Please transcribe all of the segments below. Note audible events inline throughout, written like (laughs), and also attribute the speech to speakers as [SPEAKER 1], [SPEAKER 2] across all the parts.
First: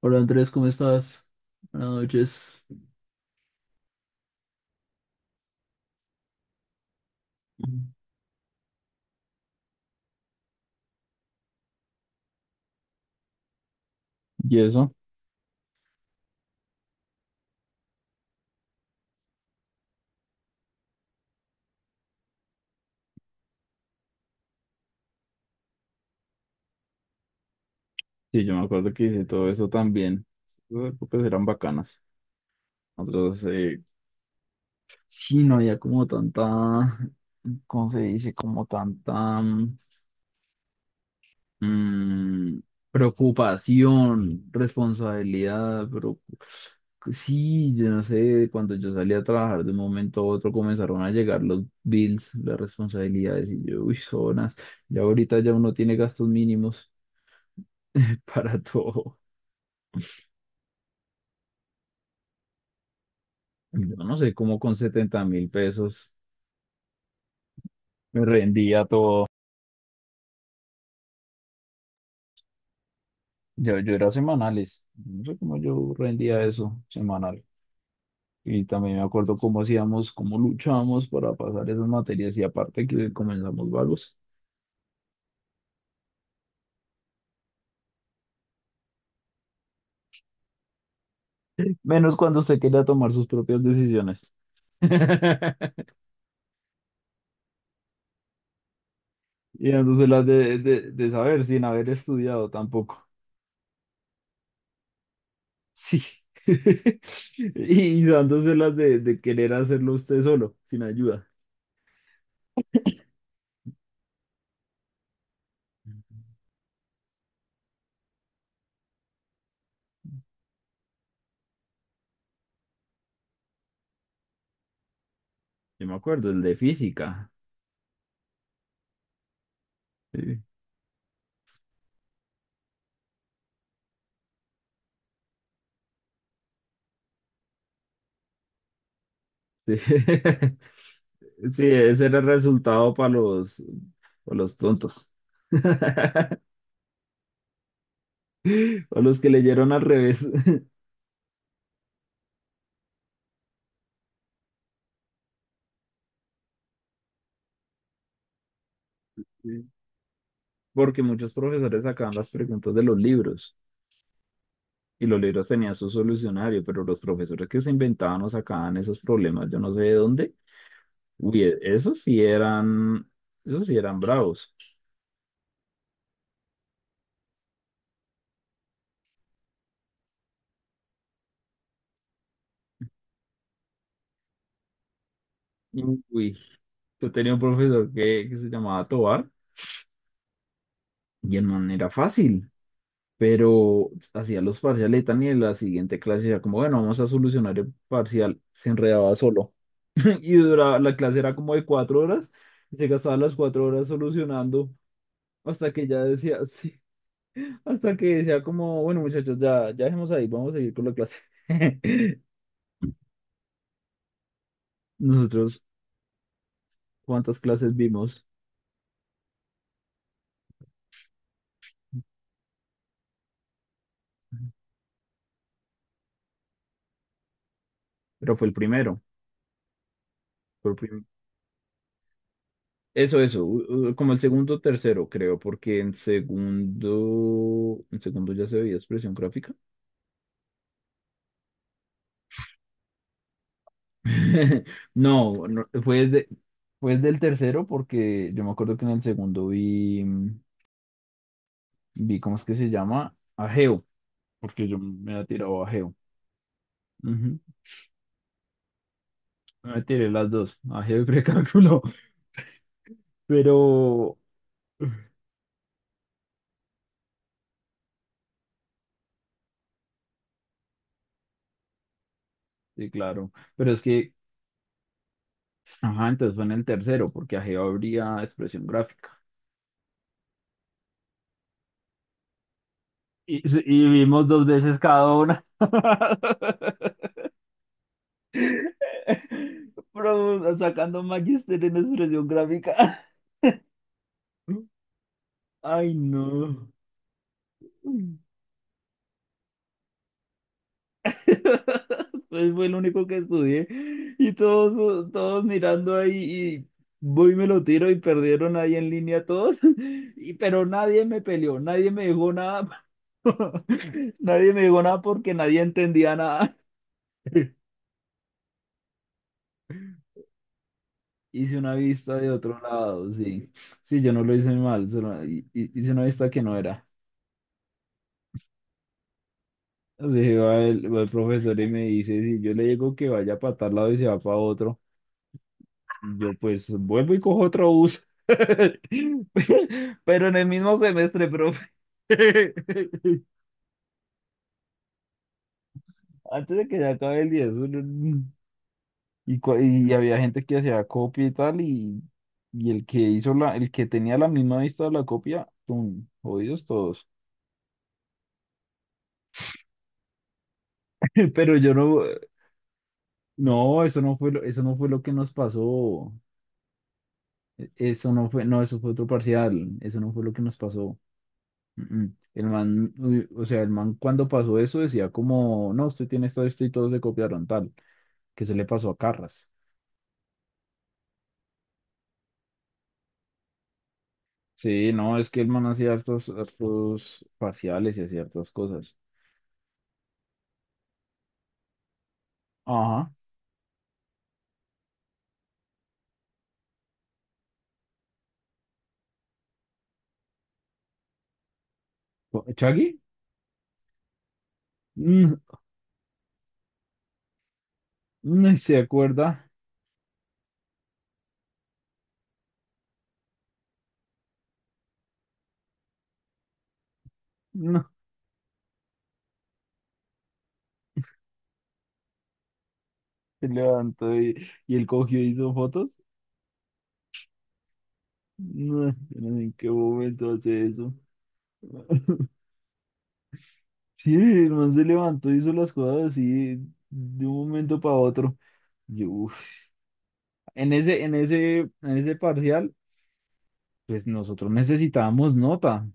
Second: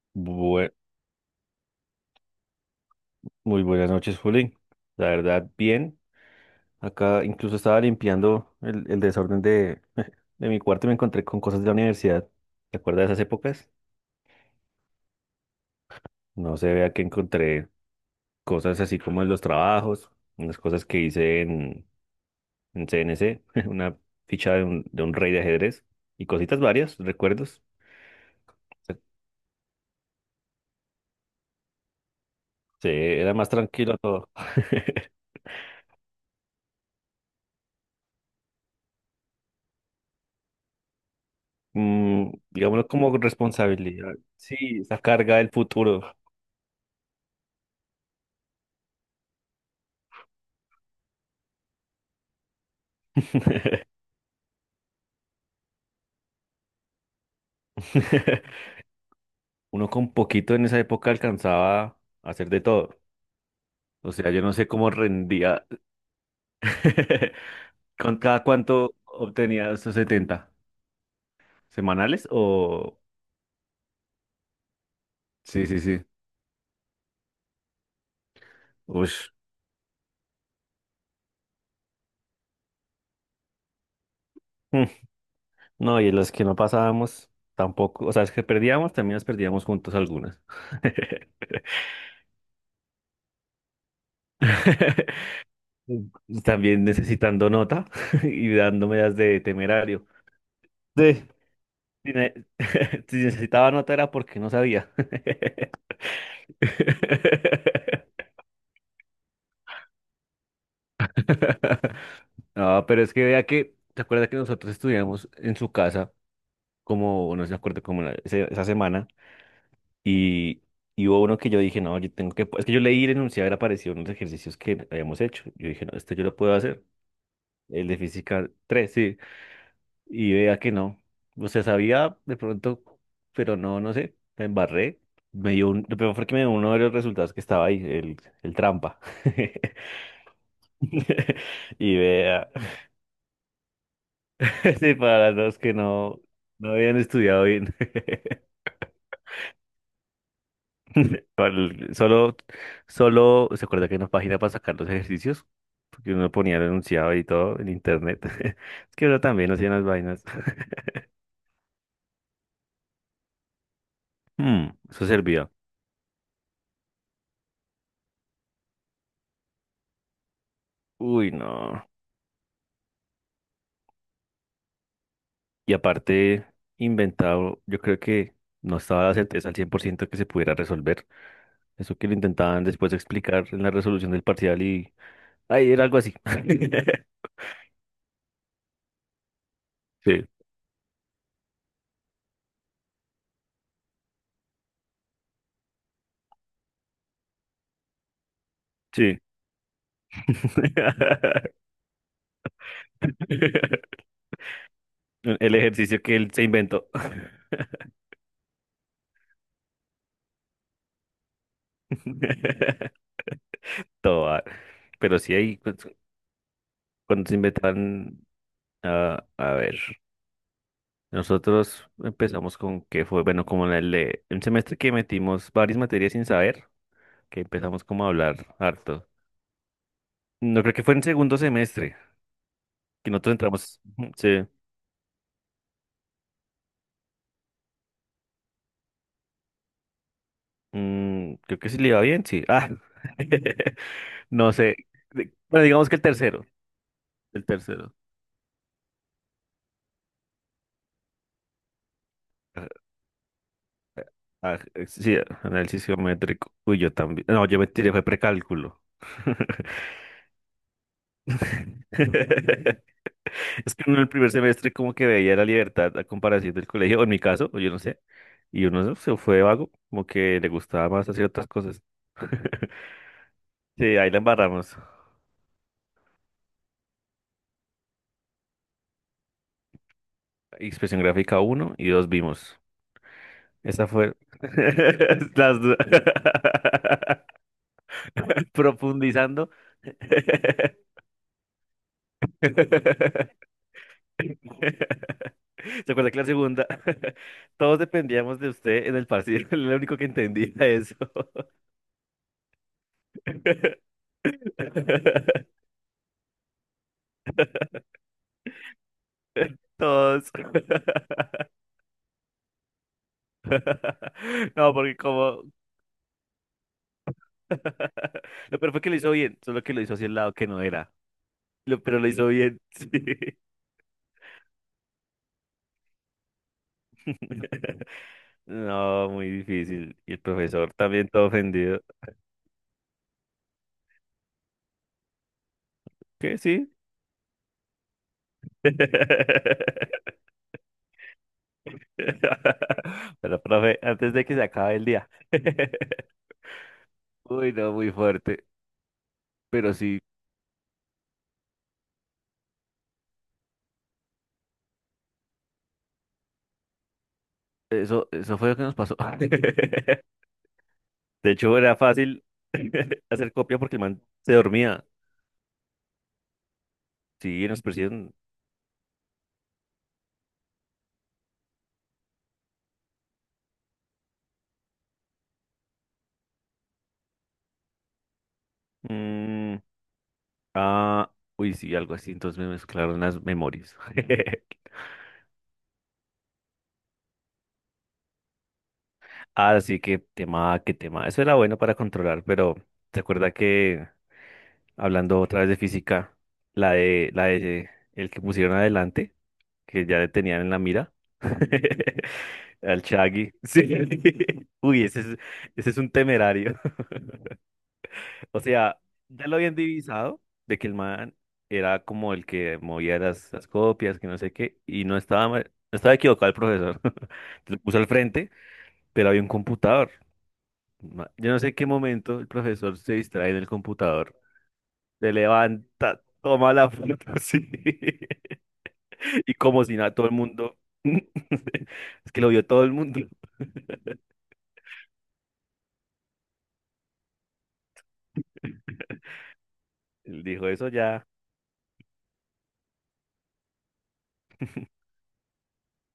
[SPEAKER 1] Hola Andrés, ¿cómo
[SPEAKER 2] Bue-
[SPEAKER 1] estás? Buenas noches.
[SPEAKER 2] Muy buenas noches, Juli. La verdad, bien. Acá incluso estaba limpiando el desorden de, (laughs) de mi cuarto y me encontré con cosas de la universidad. ¿Te acuerdas de esas épocas?
[SPEAKER 1] Y eso,
[SPEAKER 2] No se vea que encontré cosas así como en los trabajos, unas cosas que hice en CNC, (laughs) una ficha de un rey de ajedrez y cositas varias, recuerdos.
[SPEAKER 1] sí, yo me acuerdo que hice todo eso también. Esas épocas eran bacanas.
[SPEAKER 2] Sí, era
[SPEAKER 1] Nosotros,
[SPEAKER 2] más tranquilo todo. (laughs)
[SPEAKER 1] sí, no había como tanta, ¿cómo se dice? Como tanta
[SPEAKER 2] Mm,
[SPEAKER 1] mm,
[SPEAKER 2] digámoslo como responsabilidad.
[SPEAKER 1] preocupación,
[SPEAKER 2] Sí, esa carga del
[SPEAKER 1] responsabilidad,
[SPEAKER 2] futuro.
[SPEAKER 1] pero sí, yo no sé, cuando yo salí a trabajar de un momento a otro comenzaron a llegar los bills, las responsabilidades, y yo, uy, zonas, y ahorita ya uno tiene gastos mínimos. (laughs) Para
[SPEAKER 2] (laughs)
[SPEAKER 1] todo.
[SPEAKER 2] Uno con poquito en esa época alcanzaba a hacer de todo.
[SPEAKER 1] Yo
[SPEAKER 2] O
[SPEAKER 1] no
[SPEAKER 2] sea,
[SPEAKER 1] sé
[SPEAKER 2] yo no
[SPEAKER 1] cómo
[SPEAKER 2] sé
[SPEAKER 1] con
[SPEAKER 2] cómo
[SPEAKER 1] setenta mil
[SPEAKER 2] rendía.
[SPEAKER 1] pesos
[SPEAKER 2] (laughs) ¿Con
[SPEAKER 1] me
[SPEAKER 2] cada
[SPEAKER 1] rendía
[SPEAKER 2] cuánto
[SPEAKER 1] todo.
[SPEAKER 2] obtenía esos 70? ¿Semanales o...?
[SPEAKER 1] Yo era semanales. No sé cómo
[SPEAKER 2] Sí, sí,
[SPEAKER 1] yo
[SPEAKER 2] sí.
[SPEAKER 1] rendía eso semanal. Y también me
[SPEAKER 2] Ush.
[SPEAKER 1] acuerdo cómo hacíamos, cómo luchábamos para pasar esas materias y aparte que comenzamos vagos.
[SPEAKER 2] Mm. No, y los que no pasábamos tampoco. O sea, es que perdíamos, también las perdíamos juntos algunas. (laughs)
[SPEAKER 1] Menos cuando usted quería tomar sus propias decisiones. (laughs)
[SPEAKER 2] También necesitando nota (laughs) y dándome las de
[SPEAKER 1] Y
[SPEAKER 2] temerario.
[SPEAKER 1] dándoselas de
[SPEAKER 2] Sí.
[SPEAKER 1] saber sin haber
[SPEAKER 2] Si ne-
[SPEAKER 1] estudiado tampoco.
[SPEAKER 2] (laughs) si necesitaba nota era porque no sabía.
[SPEAKER 1] Sí. (laughs) Y
[SPEAKER 2] (laughs)
[SPEAKER 1] dándoselas de querer hacerlo usted solo, sin ayuda.
[SPEAKER 2] (laughs) No, pero es que vea que, ¿te acuerdas que nosotros estudiamos en su casa, como, no se acuerda, como esa semana, y, y hubo uno que yo dije, no, yo tengo que, es que yo leí y enunciar apareció en los ejercicios que habíamos hecho. Yo dije,
[SPEAKER 1] Yo
[SPEAKER 2] no,
[SPEAKER 1] me
[SPEAKER 2] este yo
[SPEAKER 1] acuerdo,
[SPEAKER 2] lo
[SPEAKER 1] el
[SPEAKER 2] puedo
[SPEAKER 1] de
[SPEAKER 2] hacer,
[SPEAKER 1] física.
[SPEAKER 2] el de física 3 sí, y
[SPEAKER 1] Sí,
[SPEAKER 2] vea que no. O sea, sabía de pronto, pero no sé, me embarré. Me dio un, lo peor fue que me dio uno de los resultados que estaba ahí, el trampa. (laughs)
[SPEAKER 1] sí. (laughs)
[SPEAKER 2] (laughs)
[SPEAKER 1] Sí,
[SPEAKER 2] Y
[SPEAKER 1] ese era el
[SPEAKER 2] vea.
[SPEAKER 1] resultado para los
[SPEAKER 2] (laughs) Sí,
[SPEAKER 1] tontos.
[SPEAKER 2] para las dos
[SPEAKER 1] (laughs)
[SPEAKER 2] que no, no habían estudiado bien. (laughs)
[SPEAKER 1] O los que leyeron al revés. (laughs)
[SPEAKER 2] Solo, solo se acuerda que hay una página para sacar los ejercicios, porque uno ponía el enunciado y todo en internet. (laughs) Es que uno también
[SPEAKER 1] Sí.
[SPEAKER 2] hacía las vainas. (laughs)
[SPEAKER 1] Porque muchos profesores sacaban las preguntas de los libros
[SPEAKER 2] Hmm, eso
[SPEAKER 1] y los libros
[SPEAKER 2] servía.
[SPEAKER 1] tenían su solucionario, pero los profesores que se inventaban o sacaban esos problemas, yo no sé de dónde.
[SPEAKER 2] Uy,
[SPEAKER 1] Uy,
[SPEAKER 2] no.
[SPEAKER 1] esos sí eran bravos.
[SPEAKER 2] Y aparte, inventado, yo creo que no estaba la certeza al 100 por ciento que se pudiera resolver. Eso que lo intentaban después explicar en la resolución del parcial y... Ay, era algo así.
[SPEAKER 1] Uy,
[SPEAKER 2] (laughs)
[SPEAKER 1] yo tenía un profesor que se llamaba Tobar
[SPEAKER 2] Sí,
[SPEAKER 1] y en manera fácil. Pero hacía los parciales y tan, y en la siguiente clase ya como, bueno, vamos a solucionar el parcial, se enredaba
[SPEAKER 2] sí.
[SPEAKER 1] solo. (laughs) Y duraba, la clase era como
[SPEAKER 2] (laughs)
[SPEAKER 1] de 4 horas, y se gastaba las 4 horas solucionando,
[SPEAKER 2] El
[SPEAKER 1] hasta que
[SPEAKER 2] ejercicio
[SPEAKER 1] ya
[SPEAKER 2] que él se
[SPEAKER 1] decía, (laughs) sí,
[SPEAKER 2] inventó.
[SPEAKER 1] hasta que decía como, bueno, muchachos, ya, ya dejemos ahí, vamos a seguir con la clase. (laughs)
[SPEAKER 2] (laughs) Toda. Pero sí hay
[SPEAKER 1] Nosotros,
[SPEAKER 2] pues, cuando se
[SPEAKER 1] ¿cuántas clases
[SPEAKER 2] inventan,
[SPEAKER 1] vimos?
[SPEAKER 2] ah, a ver, nosotros empezamos con que fue, bueno, como en un semestre que metimos varias materias sin saber, que empezamos como a
[SPEAKER 1] Pero fue el
[SPEAKER 2] hablar
[SPEAKER 1] primero.
[SPEAKER 2] harto. No
[SPEAKER 1] fue
[SPEAKER 2] creo
[SPEAKER 1] el
[SPEAKER 2] que fue en
[SPEAKER 1] prim-
[SPEAKER 2] segundo semestre, que
[SPEAKER 1] Eso,
[SPEAKER 2] nosotros entramos, ujú,
[SPEAKER 1] como el
[SPEAKER 2] sí,
[SPEAKER 1] segundo o tercero, creo, porque en segundo ya se veía expresión gráfica.
[SPEAKER 2] mm, creo que sí le iba bien, sí. Ah, (laughs) no
[SPEAKER 1] (laughs)
[SPEAKER 2] sé,
[SPEAKER 1] No,
[SPEAKER 2] bueno,
[SPEAKER 1] no,
[SPEAKER 2] digamos que el tercero,
[SPEAKER 1] fue desde el
[SPEAKER 2] el
[SPEAKER 1] tercero
[SPEAKER 2] tercero.
[SPEAKER 1] porque yo me acuerdo que en el segundo vi ¿cómo es que se llama? Ageo,
[SPEAKER 2] Ah,
[SPEAKER 1] porque yo me
[SPEAKER 2] sí,
[SPEAKER 1] había tirado
[SPEAKER 2] análisis
[SPEAKER 1] Ageo.
[SPEAKER 2] geométrico. Uy, yo también.
[SPEAKER 1] Ujú,
[SPEAKER 2] No, yo me tiré, fue precálculo.
[SPEAKER 1] me tiré las dos, Ageo y precálculo,
[SPEAKER 2] (laughs)
[SPEAKER 1] (laughs)
[SPEAKER 2] Es que uno en el
[SPEAKER 1] pero...
[SPEAKER 2] primer semestre como que veía la libertad a comparación del colegio, o en mi caso, o yo no sé, y uno no, se fue vago, como que le gustaba más hacer otras cosas. (laughs)
[SPEAKER 1] Sí, claro, pero es
[SPEAKER 2] Sí, ahí
[SPEAKER 1] que,
[SPEAKER 2] la embarramos.
[SPEAKER 1] ajá, entonces fue en el tercero porque Ageo habría expresión gráfica.
[SPEAKER 2] Expresión gráfica uno y dos vimos.
[SPEAKER 1] Y, sí,
[SPEAKER 2] Esa
[SPEAKER 1] y
[SPEAKER 2] fue
[SPEAKER 1] vimos dos veces cada
[SPEAKER 2] (laughs)
[SPEAKER 1] una.
[SPEAKER 2] las dos. (laughs)
[SPEAKER 1] (laughs)
[SPEAKER 2] Profundizando. (laughs)
[SPEAKER 1] Pero sacando magister en expresión gráfica. (laughs)
[SPEAKER 2] (laughs) ¿Se
[SPEAKER 1] Ay,
[SPEAKER 2] acuerda que la segunda?
[SPEAKER 1] no.
[SPEAKER 2] (laughs) Todos dependíamos de usted en el partido. (laughs) Era el único que entendía eso.
[SPEAKER 1] (laughs) Pues fue el único que estudié. Y todos, todos
[SPEAKER 2] (laughs)
[SPEAKER 1] mirando ahí y voy y me lo tiro y perdieron ahí en línea todos. (laughs)
[SPEAKER 2] Todos.
[SPEAKER 1] Y, pero nadie me peleó, nadie me dijo nada. (laughs) Nadie
[SPEAKER 2] (laughs)
[SPEAKER 1] me
[SPEAKER 2] No,
[SPEAKER 1] dijo
[SPEAKER 2] porque
[SPEAKER 1] nada porque
[SPEAKER 2] como...
[SPEAKER 1] nadie
[SPEAKER 2] (laughs)
[SPEAKER 1] entendía nada. (laughs)
[SPEAKER 2] Lo peor fue que lo hizo bien, solo que lo hizo hacia el lado que no era.
[SPEAKER 1] Hice una
[SPEAKER 2] Pero lo
[SPEAKER 1] vista
[SPEAKER 2] hizo
[SPEAKER 1] de otro
[SPEAKER 2] bien, (laughs) sí.
[SPEAKER 1] lado, sí. Sí, yo no lo hice mal, solo hice una vista que no era.
[SPEAKER 2] (laughs) No, muy difícil. Y
[SPEAKER 1] Así
[SPEAKER 2] el
[SPEAKER 1] que va
[SPEAKER 2] profesor
[SPEAKER 1] el,
[SPEAKER 2] también todo
[SPEAKER 1] profesor y
[SPEAKER 2] ofendido.
[SPEAKER 1] me dice, si yo le digo que vaya para tal lado y se va para otro. Yo
[SPEAKER 2] ¿Qué?
[SPEAKER 1] pues
[SPEAKER 2] Sí.
[SPEAKER 1] vuelvo y cojo otro bus.
[SPEAKER 2] (laughs)
[SPEAKER 1] (laughs) Pero en el mismo semestre, profe. (laughs)
[SPEAKER 2] Pero, profe, antes de que se acabe el día. (laughs)
[SPEAKER 1] Antes de que se acabe el
[SPEAKER 2] Uy,
[SPEAKER 1] 10.
[SPEAKER 2] no, muy fuerte.
[SPEAKER 1] Y, cua-
[SPEAKER 2] Pero
[SPEAKER 1] y
[SPEAKER 2] sí,
[SPEAKER 1] había gente que hacía copia y tal, y el que el que tenía la misma vista de la copia, ¡tum! Jodidos todos.
[SPEAKER 2] eso fue lo que nos pasó. (laughs) De
[SPEAKER 1] (laughs) Pero
[SPEAKER 2] hecho,
[SPEAKER 1] yo
[SPEAKER 2] era
[SPEAKER 1] no,
[SPEAKER 2] fácil (laughs) hacer copia porque el
[SPEAKER 1] no,
[SPEAKER 2] man se
[SPEAKER 1] eso no
[SPEAKER 2] dormía.
[SPEAKER 1] fue lo que nos pasó.
[SPEAKER 2] Sí, nos
[SPEAKER 1] Eso
[SPEAKER 2] persiguieron.
[SPEAKER 1] no fue, no, eso fue otro parcial. Eso no fue lo que nos pasó. Mm, mm. El man, uy, o sea, el man cuando pasó eso decía como, no, usted tiene esta lista y todos le copiaron tal, que se le pasó a Carras.
[SPEAKER 2] Mm, ah, uy, sí, algo así. Entonces me mezclaron las memorias. (laughs)
[SPEAKER 1] Sí, no, es que el man hacía hartos, hartos parciales y hacía hartas cosas.
[SPEAKER 2] Así que tema, qué tema. Eso era bueno para controlar, pero ¿te
[SPEAKER 1] Ajá.
[SPEAKER 2] acuerdas que hablando otra vez de física, la de el que pusieron adelante? Que ya le tenían en la mira. (laughs) Al
[SPEAKER 1] ¿Chaggy?
[SPEAKER 2] Shaggy. Sí. (laughs) Uy,
[SPEAKER 1] No,
[SPEAKER 2] ese es un temerario. (laughs) O
[SPEAKER 1] no se
[SPEAKER 2] sea, ya lo
[SPEAKER 1] acuerda.
[SPEAKER 2] habían divisado de que el man era como el que movía las copias, que no sé qué, y no estaba, no estaba equivocado el profesor. (laughs) Lo puso al
[SPEAKER 1] No,
[SPEAKER 2] frente, pero había un computador. Yo no sé en qué momento el profesor se distrae en el
[SPEAKER 1] se levantó
[SPEAKER 2] computador,
[SPEAKER 1] y, él
[SPEAKER 2] se
[SPEAKER 1] cogió y hizo fotos.
[SPEAKER 2] levanta, toma la foto (laughs) así,
[SPEAKER 1] No, yo
[SPEAKER 2] y
[SPEAKER 1] no sé en
[SPEAKER 2] como
[SPEAKER 1] qué
[SPEAKER 2] si nada, todo el
[SPEAKER 1] momento
[SPEAKER 2] mundo.
[SPEAKER 1] hace eso.
[SPEAKER 2] (laughs) Es que lo vio todo el mundo.
[SPEAKER 1] Sí, el man se levantó y hizo las cosas así de un momento para otro. Yo uf,
[SPEAKER 2] Él dijo eso
[SPEAKER 1] En ese,
[SPEAKER 2] ya.
[SPEAKER 1] en ese, en ese parcial, pues nosotros necesitábamos nota.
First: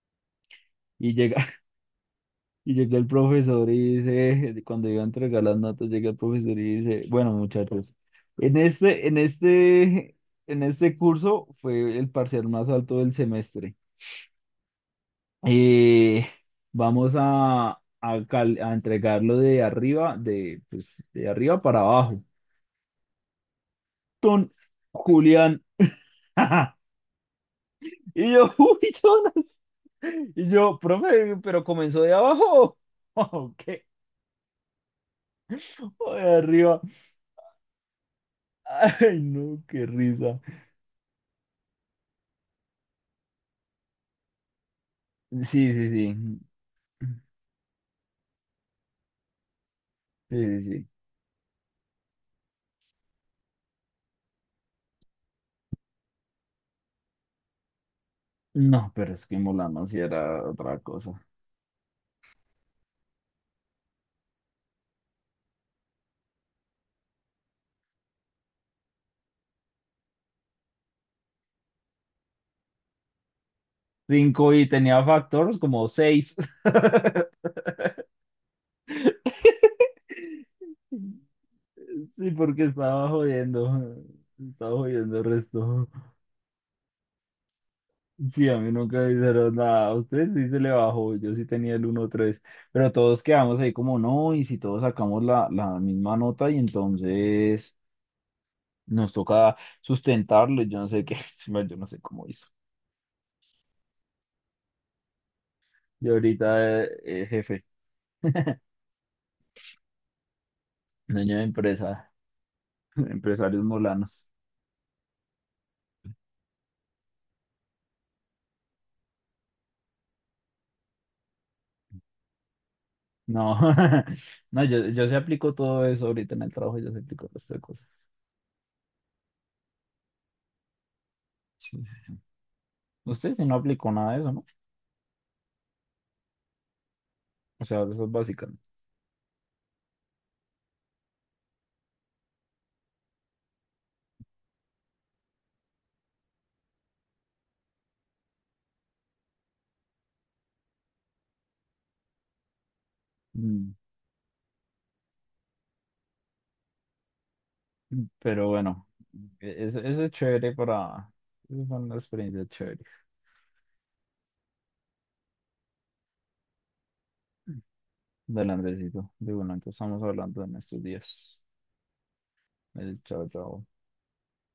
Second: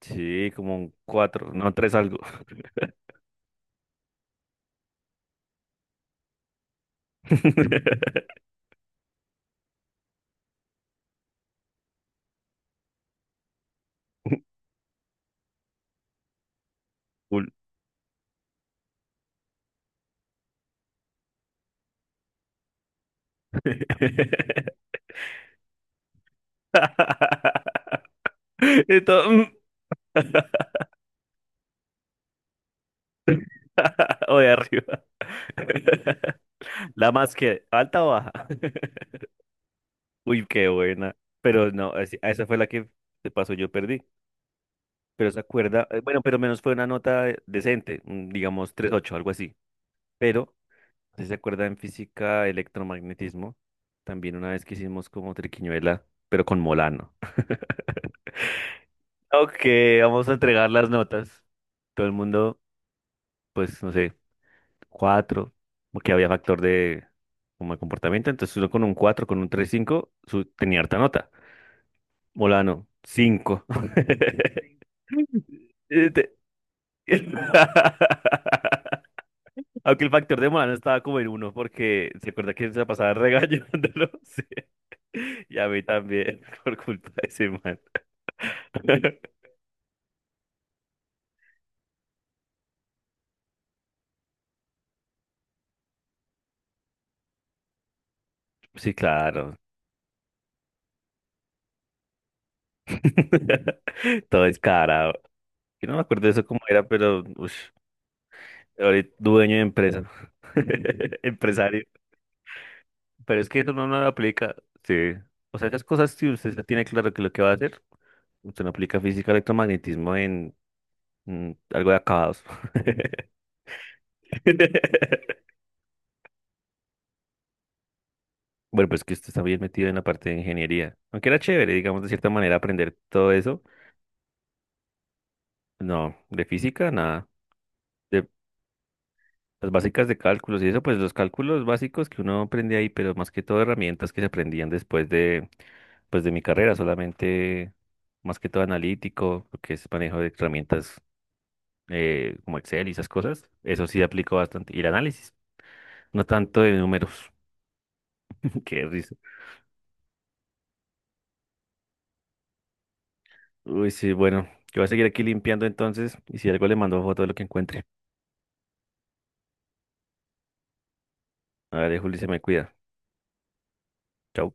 [SPEAKER 2] Sí, como un
[SPEAKER 1] Y llega,
[SPEAKER 2] cuatro, no, tres algo.
[SPEAKER 1] (laughs) y llega el profesor y dice, cuando iba a entregar las notas, llega el profesor y dice, bueno, muchachos,
[SPEAKER 2] (laughs)
[SPEAKER 1] en este, en este, en este curso fue el parcial más alto del semestre. Eh, vamos
[SPEAKER 2] Full.
[SPEAKER 1] a entregarlo, de arriba, de, pues, de arriba para abajo. Don
[SPEAKER 2] (laughs)
[SPEAKER 1] Julián. (laughs) Y yo, (laughs) uy,
[SPEAKER 2] Y todo,
[SPEAKER 1] Jonas.
[SPEAKER 2] mm. (laughs)
[SPEAKER 1] Y yo, profe, pero comenzó de abajo. (laughs) ¿O qué?
[SPEAKER 2] O de arriba.
[SPEAKER 1] ¿O de
[SPEAKER 2] (laughs)
[SPEAKER 1] arriba?
[SPEAKER 2] La más que, ¿alta o baja?
[SPEAKER 1] Ay,
[SPEAKER 2] (laughs)
[SPEAKER 1] no, qué risa.
[SPEAKER 2] Uy, qué buena. Pero no, esa fue la que de paso yo perdí. Pero se
[SPEAKER 1] Sí,
[SPEAKER 2] acuerda,
[SPEAKER 1] sí,
[SPEAKER 2] bueno, pero
[SPEAKER 1] sí.
[SPEAKER 2] menos fue una nota decente, mm, digamos 3.8 algo así.
[SPEAKER 1] Sí,
[SPEAKER 2] Pero
[SPEAKER 1] sí, sí.
[SPEAKER 2] si se acuerda en física, electromagnetismo, también una vez que hicimos como triquiñuela, pero con Molano.
[SPEAKER 1] No, pero es que
[SPEAKER 2] Ok,
[SPEAKER 1] Mulano sí
[SPEAKER 2] vamos a
[SPEAKER 1] era
[SPEAKER 2] entregar
[SPEAKER 1] otra
[SPEAKER 2] las
[SPEAKER 1] cosa.
[SPEAKER 2] notas. Todo el mundo, pues, no sé, cuatro, porque había factor de como de comportamiento. Entonces uno con un cuatro, con un 3,5, su, tenía harta nota. Molano, cinco. (laughs)
[SPEAKER 1] Cinco y tenía factores como
[SPEAKER 2] (laughs) Este-
[SPEAKER 1] seis.
[SPEAKER 2] (laughs) Aunque el factor de humano no
[SPEAKER 1] (laughs)
[SPEAKER 2] estaba como en uno, porque se
[SPEAKER 1] Sí,
[SPEAKER 2] acuerda
[SPEAKER 1] porque
[SPEAKER 2] que se la
[SPEAKER 1] estaba
[SPEAKER 2] pasaba
[SPEAKER 1] jodiendo.
[SPEAKER 2] regañándolo. (laughs) Sí.
[SPEAKER 1] Estaba jodiendo el
[SPEAKER 2] Y a mí
[SPEAKER 1] resto.
[SPEAKER 2] también, (laughs) por culpa de ese man.
[SPEAKER 1] Sí, a mí nunca me
[SPEAKER 2] (laughs)
[SPEAKER 1] dijeron nada. A ustedes sí se le bajó, yo sí tenía el uno tres. Pero todos quedamos ahí como no, y si todos sacamos la misma nota, y entonces
[SPEAKER 2] Sí,
[SPEAKER 1] nos toca
[SPEAKER 2] claro.
[SPEAKER 1] sustentarlo. Yo no sé qué, (laughs) bueno, yo no sé cómo hizo.
[SPEAKER 2] (laughs) Todo descarado. Yo no me
[SPEAKER 1] Y
[SPEAKER 2] acuerdo de eso cómo
[SPEAKER 1] ahorita,
[SPEAKER 2] era, pero
[SPEAKER 1] jefe,
[SPEAKER 2] ush, ahorita dueño de empresa. (laughs)
[SPEAKER 1] dueño de
[SPEAKER 2] Empresario.
[SPEAKER 1] empresa, (laughs)
[SPEAKER 2] Pero es que
[SPEAKER 1] empresarios
[SPEAKER 2] eso no, no lo
[SPEAKER 1] molanos.
[SPEAKER 2] aplica, sí. O sea, esas cosas, si usted ya tiene claro que lo que va a hacer, usted no aplica física electromagnetismo en mm, algo de acabados. (laughs)
[SPEAKER 1] No, (laughs) no, yo sí aplico todo eso ahorita en el trabajo, yo sí aplico todas estas cosas.
[SPEAKER 2] Bueno, pues que usted está bien metido en la parte de ingeniería. Aunque era chévere,
[SPEAKER 1] Sí, sí.
[SPEAKER 2] digamos, de
[SPEAKER 1] Sí.
[SPEAKER 2] cierta manera, aprender todo
[SPEAKER 1] Usted sí no
[SPEAKER 2] eso.
[SPEAKER 1] aplicó nada de eso, ¿no?
[SPEAKER 2] No, de física, nada.
[SPEAKER 1] O sea, de eso es básica. ¿No?
[SPEAKER 2] Las básicas de cálculos y eso, pues los cálculos básicos que uno aprende ahí, pero más que todo herramientas que se aprendían después de, pues de mi carrera, solamente más que todo analítico, lo que es manejo de herramientas como Excel y esas cosas,
[SPEAKER 1] Mm,
[SPEAKER 2] eso sí aplico bastante. Y el análisis, no tanto de números,
[SPEAKER 1] mm. Pero
[SPEAKER 2] (laughs) qué
[SPEAKER 1] bueno.
[SPEAKER 2] risa.
[SPEAKER 1] es eso es chévere para... Eso fue una experiencia chévere
[SPEAKER 2] Uy, sí, bueno, yo voy a seguir aquí limpiando entonces y si algo le mando foto de lo que encuentre.
[SPEAKER 1] del Andresito. De bueno, entonces estamos hablando en estos días.
[SPEAKER 2] A ver, Juli, se me cuida.
[SPEAKER 1] El chao, chao.
[SPEAKER 2] Chau.